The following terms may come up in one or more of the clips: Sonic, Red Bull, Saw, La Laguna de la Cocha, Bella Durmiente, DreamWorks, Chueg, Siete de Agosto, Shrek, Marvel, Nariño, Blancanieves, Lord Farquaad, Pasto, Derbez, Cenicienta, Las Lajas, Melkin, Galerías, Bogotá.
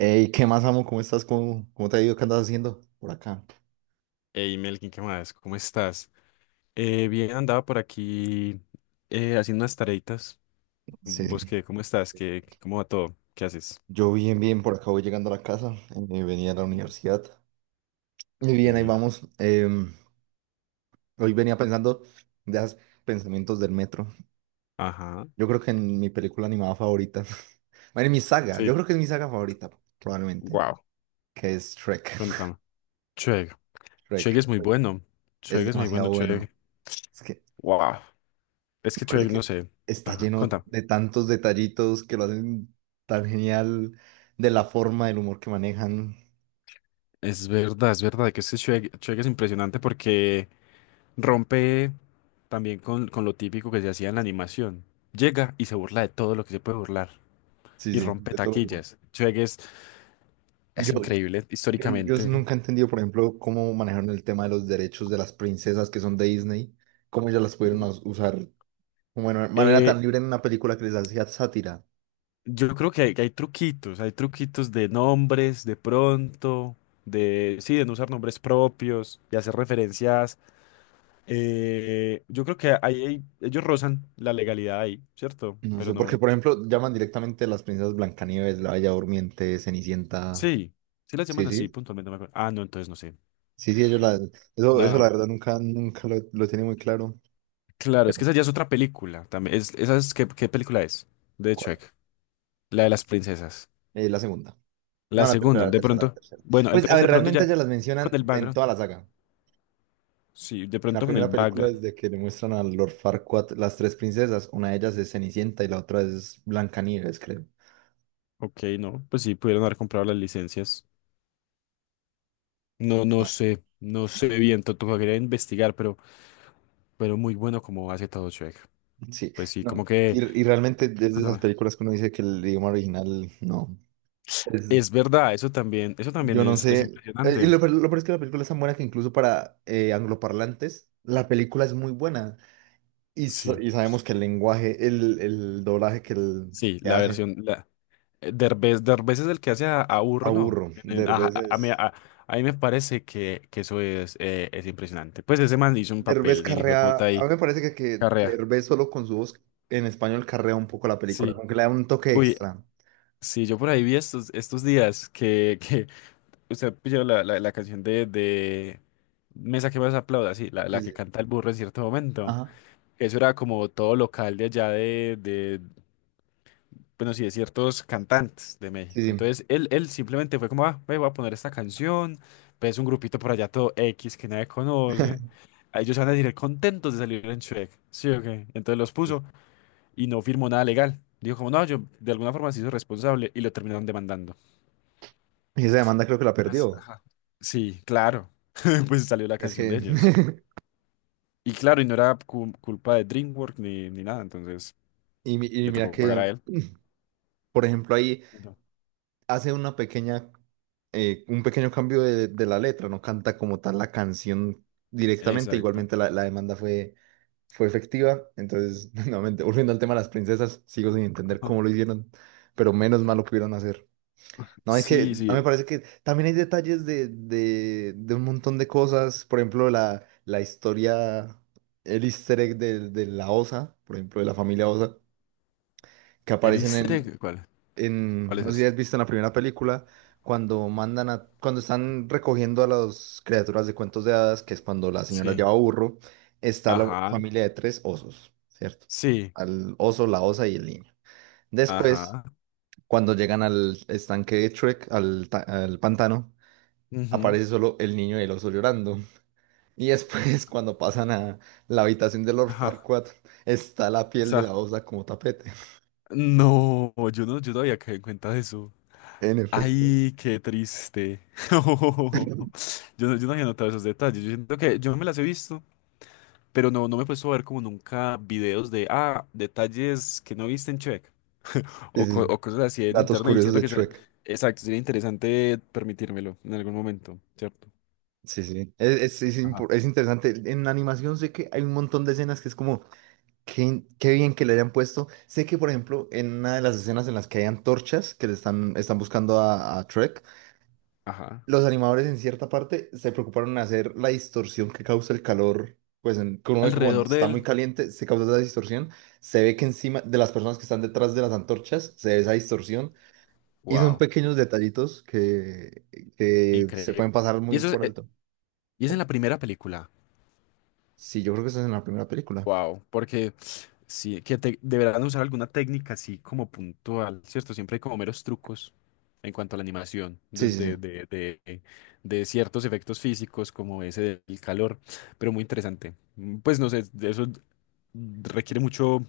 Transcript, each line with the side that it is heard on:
right: Ey, ¿qué más, amo? ¿Cómo estás? ¿Cómo te ha ido? ¿Qué andas haciendo por acá?
left: Hey Melkin, ¿qué más? ¿Cómo estás? Bien, andaba por aquí haciendo unas tareitas.
right: Sí, sí.
left: ¿Vos qué? ¿Cómo estás? ¿ cómo va todo? ¿Qué haces?
right: Yo bien, bien, por acá voy llegando a la casa. Venía a la universidad. Y
left: Qué
right: bien, ahí
left: bien.
right: vamos. Hoy venía pensando de esos pensamientos del metro.
left: Ajá.
right: Yo creo que en mi película animada favorita. Bueno, en mi saga. Yo
left: Sí.
right: creo que es mi saga favorita, probablemente.
left: Wow.
right: Que es Shrek.
left: Contame. Chueg. Chueg
right: Shrek.
left: es muy
right: Shrek.
left: bueno.
right: Es
left: Chueg es muy bueno,
right: demasiado
left: Chueg.
right: bueno. Es que
left: Wow. Es
right: me
left: que
right: parece
left: Chueg,
right: que
left: no sé.
right: está
left: Ajá.
right: lleno
left: Contame.
right: de tantos detallitos que lo hacen tan genial. De la forma, del humor que manejan.
left: Es verdad que este Chueg, Chueg es impresionante porque rompe también con lo típico que se hacía en la animación. Llega y se burla de todo lo que se puede burlar
right: Sí,
left: y
right: sí,
left: rompe
right: de todo tipo.
left: taquillas. Chueg es
right: Yo,
left: increíble
right: yo
left: históricamente.
right: nunca he entendido, por ejemplo, cómo manejaron el tema de los derechos de las princesas que son de Disney, cómo ellas las pudieron
left: Ujú.
right: usar como de manera
left: Eh,
right: tan libre en una película que les hacía sátira.
left: yo creo que que hay truquitos de nombres, de pronto, de, sí, de no usar nombres propios, de hacer referencias. Yo creo que ahí ellos rozan la legalidad ahí, ¿cierto?
right: No
left: Pero
right: sé, porque,
left: no,
right: por ejemplo, llaman directamente a las princesas Blancanieves, la Bella Durmiente, Cenicienta.
left: sí, sí las
right: Sí,
left: llaman así
right: sí,
left: puntualmente, no me acuerdo. Ah, no, entonces no sé.
right: sí, sí, ellos la, eso la
left: Ah,
right: verdad nunca, nunca lo, lo tiene muy claro.
left: claro, es que
right: Pero,
left: esa ya es otra película también. ¿Qué, qué película es? De
right: ¿cuál?
left: Shrek, la de las princesas.
right: La segunda.
left: La
right: No, la tercera,
left: segunda,
right: la
left: de
right: tercera, la
left: pronto.
right: tercera.
left: Bueno,
right: Pues, a
left: entonces
right: ver,
left: de pronto
right: realmente
left: ya
right: ellas las
left: con
right: mencionan
left: el
right: en
left: background.
right: toda la saga.
left: Sí, de
right: En la
left: pronto con el
right: primera película
left: background,
right: es de que le muestran a Lord Farquaad las tres princesas. Una de ellas es Cenicienta y la otra es Blancanieves, creo.
left: ok, no, pues sí, pudieron haber comprado las licencias. No, no
right: Ah,
left: sé, no sé
right: no.
left: bien, tocaría investigar, pero muy bueno como hace todo Shrek.
right: Sí,
left: Pues sí, como
right: no.
left: que,
right: Y realmente desde esas
left: cuéntame.
right: películas que uno dice que el idioma original no. Es,
left: Es verdad, eso también
right: yo no
left: es
right: sé. Y
left: impresionante.
right: lo, lo peor es que la película es tan buena que incluso para angloparlantes la película es muy buena. Y,
left: Sí,
right: y sabemos que el lenguaje, el doblaje que,
left: sí,
right: que
left: la
right: hacen,
left: versión, la, Derbez, Derbez es el que hace a Burro, ¿no?
right: aburro. Derbez es.
left: A mí me parece que eso es impresionante. Pues ese man hizo un
right: Derbez
left: papel, ni el hijo de
right: carrea,
left: puta
right: a
left: ahí,
right: mí me parece que
left: carrea.
right: Derbez solo con su voz en español carrea un poco la película,
left: Sí.
right: aunque le da un toque
left: Uy,
right: extra.
left: sí, yo por ahí vi estos, estos días que usted pilló la, la, la canción de Mesa que más aplauda, sí, la,
right: Sí,
left: la que
right: sí.
left: canta el burro en cierto momento.
right: Ajá,
left: Eso era como todo local de allá de bueno, sí, de ciertos cantantes de
right: sí,
left: México.
right: sí.
left: Entonces él simplemente fue como, ah, ve, voy a poner esta canción, pues un grupito por allá todo X que nadie conoce. A ellos van a decir contentos de salir en Shrek, sí o qué. Entonces los puso y no firmó nada legal. Dijo como, no, yo de alguna forma se hizo responsable y lo terminaron demandando.
right: Y esa demanda creo que la
left: Pues,
right: perdió.
left: ajá. Sí, claro. Pues salió la
right: Es
left: canción
right: que,
left: de ellos. Y claro, y no era culpa de DreamWorks ni nada, entonces
right: y, y
left: le
right: mira
left: tocó pagar
right: que,
left: a él.
right: por ejemplo, ahí
left: Ujú.
right: hace una pequeña, un pequeño cambio de la letra, no canta como tal la canción directamente,
left: Exacto.
right: igualmente la, la demanda fue, fue efectiva. Entonces, nuevamente, volviendo al tema de las princesas, sigo sin entender
left: Ajá.
right: cómo lo hicieron, pero menos mal lo pudieron hacer. No, es que
left: Sí,
right: a mí me
left: sí.
right: parece que también hay detalles de un montón de cosas. Por ejemplo, la historia, el easter egg de la Osa, por ejemplo, de la familia Osa, que
left: ¿El
right: aparecen
left: easter egg? ¿Cuál?
right: en,
left: ¿Cuál es
right: no sé si
left: ese?
right: has visto en la primera película, cuando mandan a, cuando están recogiendo a las criaturas de cuentos de hadas, que es cuando la señora
left: Sí.
right: lleva burro, está la
left: Ajá.
right: familia de tres osos, ¿cierto?
left: Sí.
right: Al oso, la osa y el niño. Después,
left: Ajá.
right: cuando llegan al estanque de Shrek, al, al pantano,
left: Ujú.
right: aparece solo el niño y el oso llorando. Y después, cuando pasan a la habitación de Lord
left: Ajá.
right: Farquaad, está la
left: O
right: piel de la
left: sea,
right: osa como tapete.
left: no, yo no había caído en cuenta de eso.
right: En efecto.
left: Ay, qué triste. Yo no había notado esos detalles. Yo siento que yo me las he visto. Pero no, no me he puesto a ver como nunca videos de, ah, detalles que no viste en Check
right: Sí,
left: o,
right: sí.
left: o cosas así en
right: Datos
left: internet. Y
right: curiosos
left: siento
right: de
left: que sería,
right: Shrek.
left: exacto, sería interesante permitírmelo en algún momento, ¿cierto?
right: Sí, sí. Es,
left: Ajá.
right: es interesante. En la animación sé que hay un montón de escenas que es como, qué, qué bien que le hayan puesto. Sé que, por ejemplo, en una de las escenas en las que hay antorchas que le están, están buscando a Shrek,
left: Ajá.
right: los animadores en cierta parte se preocuparon en hacer la distorsión que causa el calor, pues en, que uno ve que cuando
left: Alrededor de
right: está muy
left: él.
right: caliente se causa esa distorsión, se ve que encima de las personas que están detrás de las antorchas se ve esa distorsión y son
left: Wow,
right: pequeños detallitos que se
left: increíble.
right: pueden pasar
left: Y
right: muy
left: eso es,
right: por alto.
left: y es en la primera película.
right: Sí, yo creo que esa es en la primera película.
left: Wow, porque sí, que deberán usar alguna técnica así como puntual, ¿cierto? Siempre hay como meros trucos en cuanto a la animación,
right: Sí, sí, sí.
left: de ciertos efectos físicos como ese del calor, pero muy interesante. Pues no sé, de eso requiere mucho,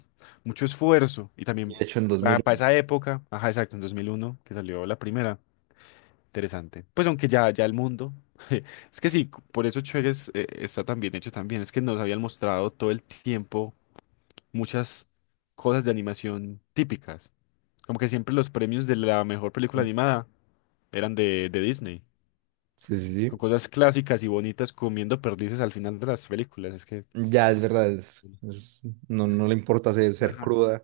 left: mucho esfuerzo y
right: Y de
left: también
right: hecho, en
left: para
right: 2001.
left: esa época, ajá, exacto, en 2001 que salió la primera, interesante. Pues aunque ya, ya el mundo... Es que sí, por eso Chuegues está tan bien hecho también. Es que nos habían mostrado todo el tiempo muchas cosas de animación típicas. Como que siempre los premios de la mejor película
right: Sí,
left: animada eran de Disney,
right: sí, sí.
left: con
right: Sí.
left: cosas clásicas y bonitas comiendo perdices al final de las películas. Es que...
right: Ya es verdad, es, no, no le importa ser, ser
left: Ajá,
right: cruda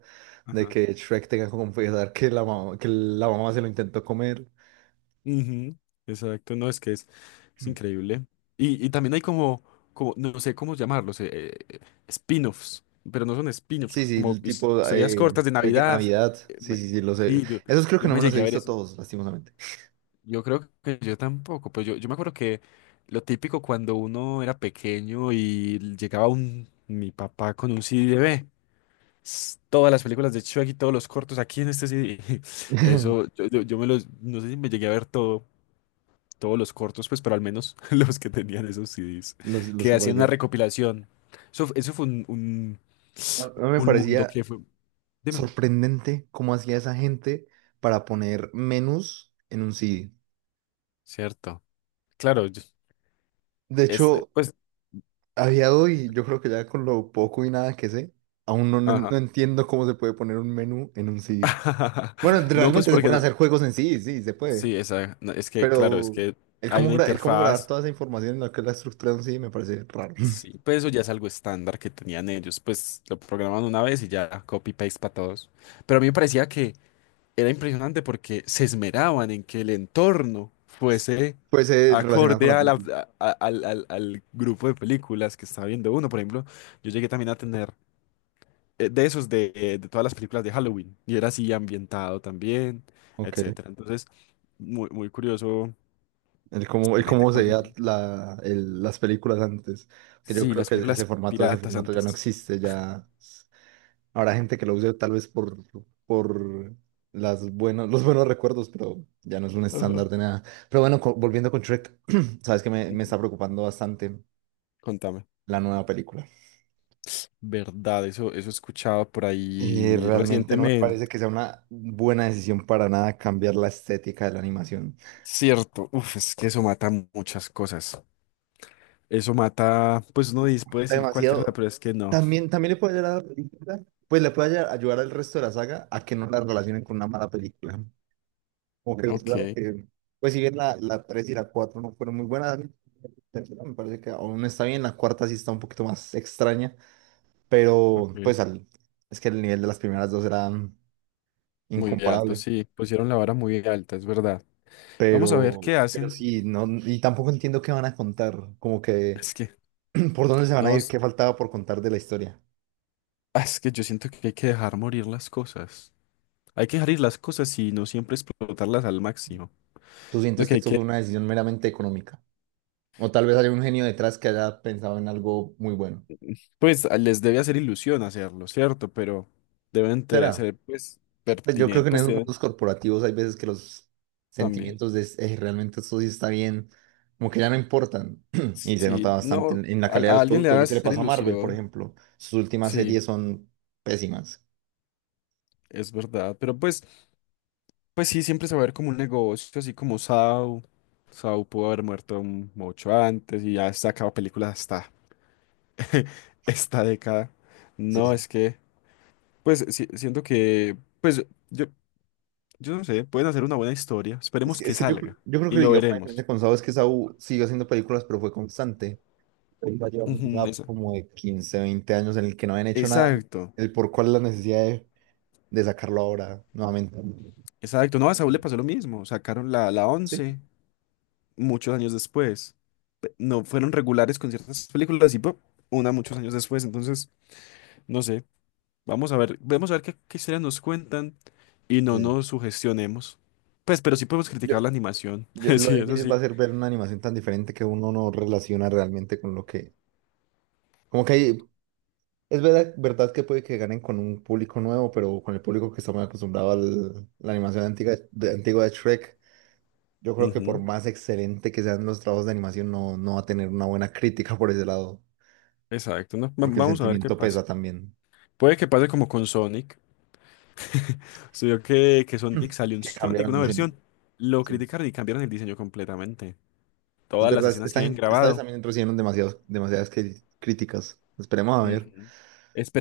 right: de
left: ajá.
right: que Shrek tenga que confesar que la mamá se lo intentó comer.
left: Ujú, exacto, no, es que es increíble. Y también hay como, como, no sé cómo llamarlos, eh, spin-offs, pero no son spin-offs,
right: Sí, sí,
left: como
right: el tipo
left: historias cortas de
right: Shrek en
left: Navidad.
right: Navidad.
left: Eh,
right: Sí,
left: me-
right: sí, sí, los he...
left: sí, yo,
right: Esos creo que
left: yo
right: no
left: me
right: me los he
left: llegué a ver
right: visto
left: eso.
right: todos, lastimosamente.
left: Yo creo que yo tampoco, pues yo me acuerdo que lo típico cuando uno era pequeño y llegaba un, mi papá con un CD de "Ve, todas las películas de Shrek y todos los cortos aquí en este CD". Eso, yo me los, no sé si me llegué a ver todo, todos los cortos, pues, pero al menos los que tenían esos CDs,
right: Los
left: que
right: que
left: hacían una
right: aparecían.
left: recopilación. Eso, eso fue
right: A mí me
left: un mundo
right: parecía
left: que fue, dime,
right: sorprendente cómo hacía esa gente para poner menús en un CD.
left: ¿cierto? Claro,
right: De
left: este,
right: hecho,
left: pues,
right: había hoy, yo creo que ya con lo poco y nada que sé, aún no,
left: ajá.
right: no entiendo cómo se puede poner un menú en un CD. Bueno,
left: No, pues
right: realmente se
left: porque
right: pueden
left: no,
right: hacer juegos en sí, sí, se puede.
left: sí, esa, no, es que, claro, es
right: Pero
left: que
right: el
left: hay
right: cómo,
left: una
right: el cómo grabar
left: interfaz,
right: toda esa información en la que es la estructura de un CD me parece raro.
left: sí, pues eso ya es algo estándar que tenían ellos, pues lo programan una vez y ya copy-paste para todos. Pero a mí me parecía que era impresionante porque se esmeraban en que el entorno fuese
right: Pues relacionado con
left: acorde
right: la
left: a
right: película.
left: al grupo de películas que estaba viendo uno. Por ejemplo, yo llegué también a tener de esos de todas las películas de Halloween y era así ambientado también,
right: Ok.
left: etcétera. Entonces, muy, muy curioso.
right: El
left: La gente
right: cómo se
left: como es
right: veía la, las películas antes. Que yo
left: sí,
right: creo
left: las
right: que
left: películas
right: ese
left: piratas
right: formato ya no
left: antes.
right: existe. Ya habrá gente que lo use tal vez por las buenos, los buenos recuerdos, pero ya no es un estándar
left: Ajá.
right: de nada. Pero bueno, volviendo con Shrek, sabes que me
left: Ujú.
right: está preocupando bastante
left: Contame.
right: la nueva película.
left: Verdad, eso escuchaba por ahí
right: Realmente no me
left: recientemente.
right: parece que sea una buena decisión para nada cambiar la estética de la animación.
left: Cierto, uf, es que eso mata muchas cosas. Eso mata, pues uno dice- puede decir cualquier cosa,
right: Demasiado.
left: pero es que no.
right: También, también le puede ayudar a la película, pues le puede ayudar al resto de la saga a que no la relacionen con una mala película. Como que, pues, claro
left: Ok,
right: que, pues si bien la, la 3 y la 4 no fueron muy buenas, a mí la tercera me parece que aún está bien, la cuarta sí está un poquito más extraña, pero
left: ok.
right: pues al, es que el nivel de las primeras dos era
left: Muy alto,
right: incomparable,
left: sí. Pusieron la vara muy alta, es verdad. Vamos a ver
right: pero,
left: qué
right: pero
left: hacen.
right: sí, no, y tampoco entiendo qué van a contar, como que
left: Es que,
right: por dónde se van a
left: no,
right: ir, qué faltaba por contar de la historia.
left: es que yo siento que hay que dejar morir las cosas. Hay que dejar ir las cosas y no siempre explotarlas al máximo.
right: ¿Tú
left: Lo
right: sientes
left: que
right: que
left: hay
right: esto
left: que
right: fue una decisión meramente económica? O tal vez haya un genio detrás que haya pensado en algo muy bueno.
left: pues les debe hacer ilusión hacerlo, ¿cierto? Pero deben
right: ¿Será?
left: ser pues
right: Pues yo creo
left: pertinentes,
right: que en
left: pues
right: esos
left: deben
right: mundos corporativos hay veces que los
left: también.
right: sentimientos de realmente esto sí está bien", como que ya no importan. Y se nota
left: Sí,
right: bastante
left: no,
right: en la calidad de
left: a
right: los
left: alguien le
right: productos.
left: debe
right: Lo que le
left: hacer
right: pasó a Marvel, por
left: ilusión,
right: ejemplo. Sus últimas
left: sí,
right: series son pésimas.
left: es verdad. Pero pues, pues sí, siempre se va a ver como un negocio, así como Saw. Saw pudo haber muerto mucho antes y ya está acaba películas hasta esta década.
right: Sí,
left: No,
right: sí.
left: es que, pues sí, siento que, pues yo, yo no sé, pueden hacer una buena historia. Esperemos que
right: Es que yo,
left: salga
right: yo creo
left: y
right: que
left: lo
right: digamos, la
left: veremos.
right: diferencia con Saw es que Saw siguió haciendo películas, pero fue constante. Él va a llevar un
left: Ujú,
right: gap como de 15-20 años en el que no habían hecho nada.
left: Exacto,
right: El por cuál la necesidad de sacarlo ahora nuevamente.
left: exacto. No, a Saúl le pasó lo mismo. Sacaron la, la
right: Sí.
left: once muchos años después. No fueron regulares con ciertas películas y pop, una muchos años después. Entonces, no sé. Vamos a ver qué, qué historias nos cuentan y no
right: Sí, sí.
left: nos sugestionemos. Pues, pero sí podemos
right: Yo,
left: criticar la animación.
right: Lo
left: Sí, eso
right: difícil va
left: sí.
right: a ser ver una animación tan diferente que uno no relaciona realmente con lo que... Como que es verdad, verdad que puede que ganen con un público nuevo, pero con el público que está muy acostumbrado a la animación antigua de Shrek, yo creo que por
left: Ujú,
right: más excelente que sean los trabajos de animación, no, no va a tener una buena crítica por ese lado,
left: exacto, ¿no?
right: porque el
left: Vamos a ver qué
right: sentimiento
left: pasa.
right: pesa también,
left: Puede que pase como con Sonic. Se vio que Sonic salió un
right: que
left: Sonic,
right: cambiaron el
left: una
right: diseño.
left: versión. Lo
right: Sí.
left: criticaron y cambiaron el diseño completamente.
right: Es
left: Todas las
right: verdad,
left: escenas que
right: esta
left: hayan
right: gente, esta vez
left: grabado.
right: también recibieron demasiados, críticas. Esperemos a ver.
left: Ujú.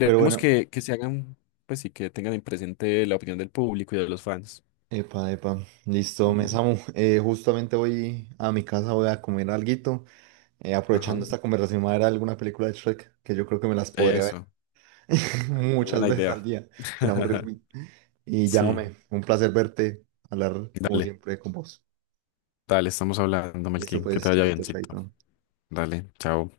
right: Pero bueno,
left: que se hagan, pues sí, que tengan en presente la opinión del público y de los fans.
right: epa, epa, listo, me
left: Ujú.
right: Samu. Justamente voy a mi casa, voy a comer alguito.
left: Ajá.
right: Aprovechando esta conversación, voy a ver alguna película de Shrek, que yo creo que me las podría ver
left: Eso. Qué
right: muchas
left: buena
right: veces
left: idea.
right: al día, sin aburrirme. Y
left: Sí.
right: llámame, un placer verte, hablar como
left: Dale,
right: siempre con vos.
left: dale, estamos hablando,
right: Listo,
left: Melkin. Que te
right: pues,
left: vaya
right: chaito,
left: biencito.
right: chaito.
left: Dale, chao.